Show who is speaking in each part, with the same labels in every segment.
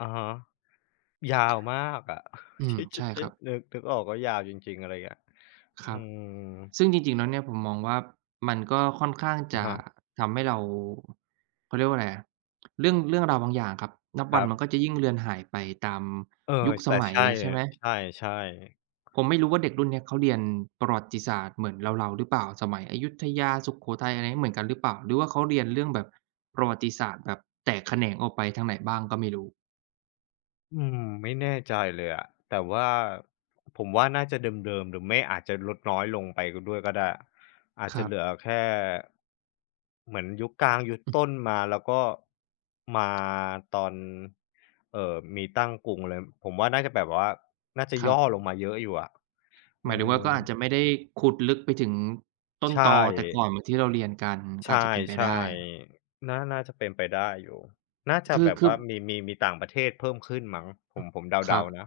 Speaker 1: อะฮะ ยาวมากอะ
Speaker 2: อื
Speaker 1: ท
Speaker 2: ม
Speaker 1: ี่จ
Speaker 2: ใ
Speaker 1: ะ
Speaker 2: ช่
Speaker 1: จ
Speaker 2: ค
Speaker 1: ะ
Speaker 2: รับ
Speaker 1: นึก นึกออก ก็ยาวจริง ๆ อะไรเงี้ย
Speaker 2: คร
Speaker 1: อื
Speaker 2: ับ
Speaker 1: ม
Speaker 2: ซึ่งจริง ๆ แล้วเนี่ย ผมมองว่า มันก็ค่อนข้าง
Speaker 1: อ
Speaker 2: จ
Speaker 1: ะ
Speaker 2: ะ
Speaker 1: ฮะ
Speaker 2: ทำให้เรา เขาเรียกว่าไรอะ เรื่อง เรื่องราวบางอย่างครับ นับ
Speaker 1: ค
Speaker 2: วั
Speaker 1: ร
Speaker 2: น
Speaker 1: ั
Speaker 2: มัน
Speaker 1: บ
Speaker 2: ก็จะยิ่งเรือนหายไปตาม
Speaker 1: เออ
Speaker 2: ยุคส
Speaker 1: แต่
Speaker 2: มั
Speaker 1: ใ
Speaker 2: ย
Speaker 1: ช่
Speaker 2: ใช่ไหม?
Speaker 1: ใช่ ๆ
Speaker 2: ผมไม่รู้ว่า เด็กรุ่นเนี้ยเขาเรียนประวัติศาสตร์เหมือนเรา ๆ หรือเปล่า? สมัยอยุธยา สุโขทัย อะไรงี้ เหมือนกันหรือเปล่า? หรือว่าเขาเรียนเรื่องแบบประวัติศาสตร์แบบแตกแขนงออกไปทางไหนบ้างก็ไม่รู้
Speaker 1: อืม ไม่แน่ใจเลยอะ แต่ว่าผมว่าน่าจะเดิม ๆ หรือไม่ อาจจะลดน้อยลงไปก็ด้วยก็ได้ อาจ
Speaker 2: ค
Speaker 1: จ
Speaker 2: ร
Speaker 1: ะ
Speaker 2: ั
Speaker 1: เหล
Speaker 2: บ
Speaker 1: ือแค่ เหมือนยุคกลาง ยุด
Speaker 2: อื
Speaker 1: ต
Speaker 2: ม
Speaker 1: ้นมา แล้วก็ มาตอน เอ่อ มีตั้งกรุงเลย ผมว่าน่าจะแบบว่า น่าจะ
Speaker 2: ค
Speaker 1: ย
Speaker 2: รับ
Speaker 1: ่อลงมาเยอะอยู่อะ อ
Speaker 2: หมา
Speaker 1: ื
Speaker 2: ยถึงว่า
Speaker 1: ม
Speaker 2: ก็อาจจะไม่ได้ขุดลึกไปถึงต้
Speaker 1: ใ
Speaker 2: น
Speaker 1: ช
Speaker 2: ตอแต่ก
Speaker 1: ่
Speaker 2: ่อนเหมือนที่เราเรียนกัน ก
Speaker 1: ใ
Speaker 2: ็
Speaker 1: ช
Speaker 2: อาจจะเป็นไปไ
Speaker 1: ่
Speaker 2: ด้
Speaker 1: ๆ น่า น่าจะเป็นไปได้อยู่ น่าจะ
Speaker 2: คื
Speaker 1: แ
Speaker 2: อ
Speaker 1: บบ
Speaker 2: คื
Speaker 1: ว
Speaker 2: อ
Speaker 1: ่า
Speaker 2: บ
Speaker 1: มี มี มีต่างประเทศเพิ่มขึ้นมั้ง ผม ผมเ
Speaker 2: ค
Speaker 1: ด
Speaker 2: ร
Speaker 1: า
Speaker 2: ับ
Speaker 1: ๆ นะ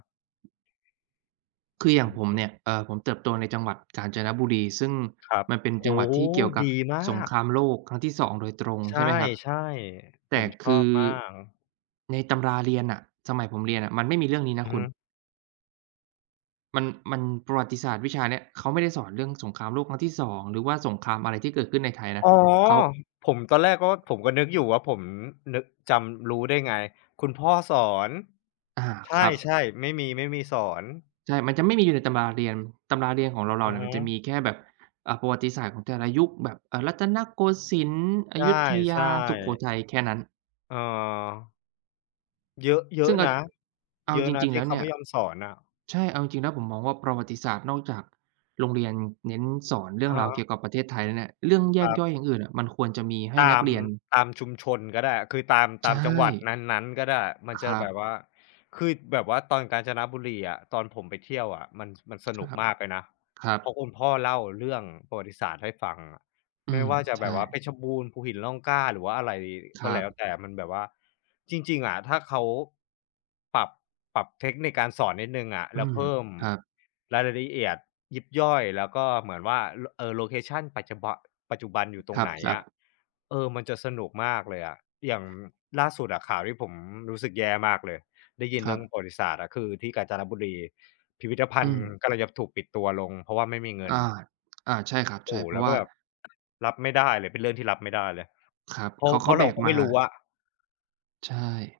Speaker 2: คืออย่
Speaker 1: อ
Speaker 2: าง
Speaker 1: ะ
Speaker 2: ผ
Speaker 1: ฮ
Speaker 2: มเ
Speaker 1: ะ
Speaker 2: นี่ย เอ่อ ผมเติบโตในจังหวัดกาญจนบุรี ซึ่ง
Speaker 1: ครับ
Speaker 2: มันเป็น
Speaker 1: โอ
Speaker 2: จัง
Speaker 1: ้
Speaker 2: หวัด
Speaker 1: โฮ!
Speaker 2: ที่เกี่ยวกั
Speaker 1: ด
Speaker 2: บ
Speaker 1: ีม
Speaker 2: สง
Speaker 1: าก
Speaker 2: ครามโลกครั้งที่ 2 โดยตรง
Speaker 1: ใช
Speaker 2: ใช่ไหมครับ
Speaker 1: ่ ๆ
Speaker 2: แ
Speaker 1: ผ
Speaker 2: ต่
Speaker 1: มช
Speaker 2: ค
Speaker 1: อ
Speaker 2: ื
Speaker 1: บ
Speaker 2: อ
Speaker 1: มาก
Speaker 2: ในตำราเรียนน่ะ สมัยผมเรียนน่ะมันไม่มีเรื่องนี้น
Speaker 1: อ
Speaker 2: ะ
Speaker 1: ื
Speaker 2: ค
Speaker 1: อ
Speaker 2: ุ
Speaker 1: ฮ
Speaker 2: ณ
Speaker 1: ึ
Speaker 2: มัน มัน ประวัติศาสตร์วิชาเนี้ย เขาไม่ได้สอนเรื่องสงครามโลกครั้งที่ 2 หรือว่าสงครามอะไรที่เกิดขึ้นในไทยนะ
Speaker 1: อ๋อ!
Speaker 2: เขา
Speaker 1: ผม ตอนแรกก็ว่า ผมก็นึกอยู่ว่า ผมนึก จำ รู้ได้ไง คุณพ่อสอน
Speaker 2: อา
Speaker 1: ใ
Speaker 2: ครั
Speaker 1: ช
Speaker 2: บ
Speaker 1: ่ ๆ ไม่มี ไม่มีสอน
Speaker 2: ใช่ มันจะไม่มีอยู่ในตำราเรียน ตำราเรียนของเร
Speaker 1: อ
Speaker 2: า
Speaker 1: ื
Speaker 2: ๆ เ
Speaker 1: อ
Speaker 2: นี่ย
Speaker 1: ฮ
Speaker 2: มันจะม
Speaker 1: ึ
Speaker 2: ีแค่แบบ อ่า ประวัติศาสตร์ของแต่ละยุค แบบ อ่า รัตนโกสินทร์ อ
Speaker 1: ใช
Speaker 2: ยุธย
Speaker 1: ่
Speaker 2: า สุโข
Speaker 1: ๆ
Speaker 2: ทัย แค่นั้น
Speaker 1: เออ เยอะ เยอ
Speaker 2: ซึ
Speaker 1: ะ
Speaker 2: ่งอั
Speaker 1: น
Speaker 2: จ
Speaker 1: ะ
Speaker 2: เอา
Speaker 1: เยอะ
Speaker 2: จ
Speaker 1: นะ
Speaker 2: ริง
Speaker 1: ท
Speaker 2: ๆ แ
Speaker 1: ี
Speaker 2: ล
Speaker 1: ่
Speaker 2: ้ว
Speaker 1: เข
Speaker 2: เ
Speaker 1: า
Speaker 2: นี่
Speaker 1: ไม
Speaker 2: ย
Speaker 1: ่ยอมสอนน่ะ
Speaker 2: ใช่ เอาจริง ๆ แล้ว ผมมองว่า ประวัติศาสตร์ นอกจากโรงเรียนเน้นสอนเรื่
Speaker 1: อ
Speaker 2: อ
Speaker 1: ะ
Speaker 2: ง
Speaker 1: ฮ
Speaker 2: ราวเก
Speaker 1: ะ
Speaker 2: ี่ยวกับประเทศไทยแล้วเนี่ย เรื่องแย
Speaker 1: คร
Speaker 2: กย่อ
Speaker 1: ับ
Speaker 2: ยอย่างอื่นน่ะ มันควรจะมีให้
Speaker 1: ต
Speaker 2: น
Speaker 1: า
Speaker 2: ัก
Speaker 1: ม
Speaker 2: เรียน
Speaker 1: ตามชุมชนก็ได้ คือตาม
Speaker 2: ใ
Speaker 1: ต
Speaker 2: ช
Speaker 1: ามจังหวัด
Speaker 2: ่
Speaker 1: นั้น ๆ ก็ได้ มันจ
Speaker 2: ค
Speaker 1: ะ
Speaker 2: รั
Speaker 1: แบ
Speaker 2: บ
Speaker 1: บว่า คือ ด แบบว่าตอนกาญจนบุรีอะ ตอนผมไปเที่ยวอะ มัน ส มันส
Speaker 2: ค
Speaker 1: น
Speaker 2: ร
Speaker 1: ุก
Speaker 2: ับ
Speaker 1: มากเลยนะ
Speaker 2: ครับ
Speaker 1: เพราะคุณพ่อเล่าเรื่องประวัติศาสตร์ให้ฟังอะ
Speaker 2: อื
Speaker 1: ไม่
Speaker 2: ม
Speaker 1: ว่าจะ
Speaker 2: ใช
Speaker 1: แบ
Speaker 2: ่
Speaker 1: บว่าเพชรบูรณ์ ภูหินร่องกล้า หรือว่าอะไร
Speaker 2: ค
Speaker 1: ก็
Speaker 2: รั
Speaker 1: แล้ว
Speaker 2: บ
Speaker 1: แต่ มันแบบว่า จริง ๆ อะ ถ้าเขา ปรับ ปรับเทคนิคการสอนนิดหนึ่งอะ
Speaker 2: อ
Speaker 1: แ
Speaker 2: ื
Speaker 1: ล้ว
Speaker 2: ม
Speaker 1: เพิ่ม
Speaker 2: ครับ
Speaker 1: รายละ ละเอียดยิบย่อย แล้วก็เหมือนว่า โล เอ่อ โลเคชัน ปัจจุบะ ปัจจุบันอยู่ต
Speaker 2: ค
Speaker 1: รง
Speaker 2: รับ
Speaker 1: ไหน
Speaker 2: ซั
Speaker 1: อะ
Speaker 2: บ
Speaker 1: เออ มันจะสนุกมากเลยอะ อย่างล่าสุดอะ ข่าวที่ผมรู้สึกแย่มากเลย ได้ยิน
Speaker 2: ค
Speaker 1: เร
Speaker 2: ร
Speaker 1: ื
Speaker 2: ั
Speaker 1: ่อง
Speaker 2: บ
Speaker 1: ประวัติศาสตร์อะ คือที่กาญจนบุรี พิพิธภั
Speaker 2: อื
Speaker 1: ณฑ์
Speaker 2: ม
Speaker 1: กำลังจะถูกปิดตัวลง เพราะว่าไม่มีเงิ
Speaker 2: อ
Speaker 1: น
Speaker 2: า อา ใช่คร
Speaker 1: โ
Speaker 2: ั
Speaker 1: อ
Speaker 2: บ
Speaker 1: ้โ
Speaker 2: ใ
Speaker 1: ฮ
Speaker 2: ช่ เพร
Speaker 1: แ
Speaker 2: า
Speaker 1: ล้
Speaker 2: ะ
Speaker 1: ว
Speaker 2: ว
Speaker 1: ก็
Speaker 2: ่า
Speaker 1: แบบ รับไม่ได้เลย เป็นเรื่องที่รับไม่ได้เลย
Speaker 2: ครับ
Speaker 1: เพร
Speaker 2: เ
Speaker 1: า
Speaker 2: ข
Speaker 1: ะ
Speaker 2: า เ
Speaker 1: เ
Speaker 2: ข
Speaker 1: พรา
Speaker 2: า
Speaker 1: ะ
Speaker 2: แ
Speaker 1: เ
Speaker 2: บ
Speaker 1: รา
Speaker 2: ก
Speaker 1: ก็
Speaker 2: ม
Speaker 1: ไม
Speaker 2: า
Speaker 1: ่รู้ว่า
Speaker 2: ใช่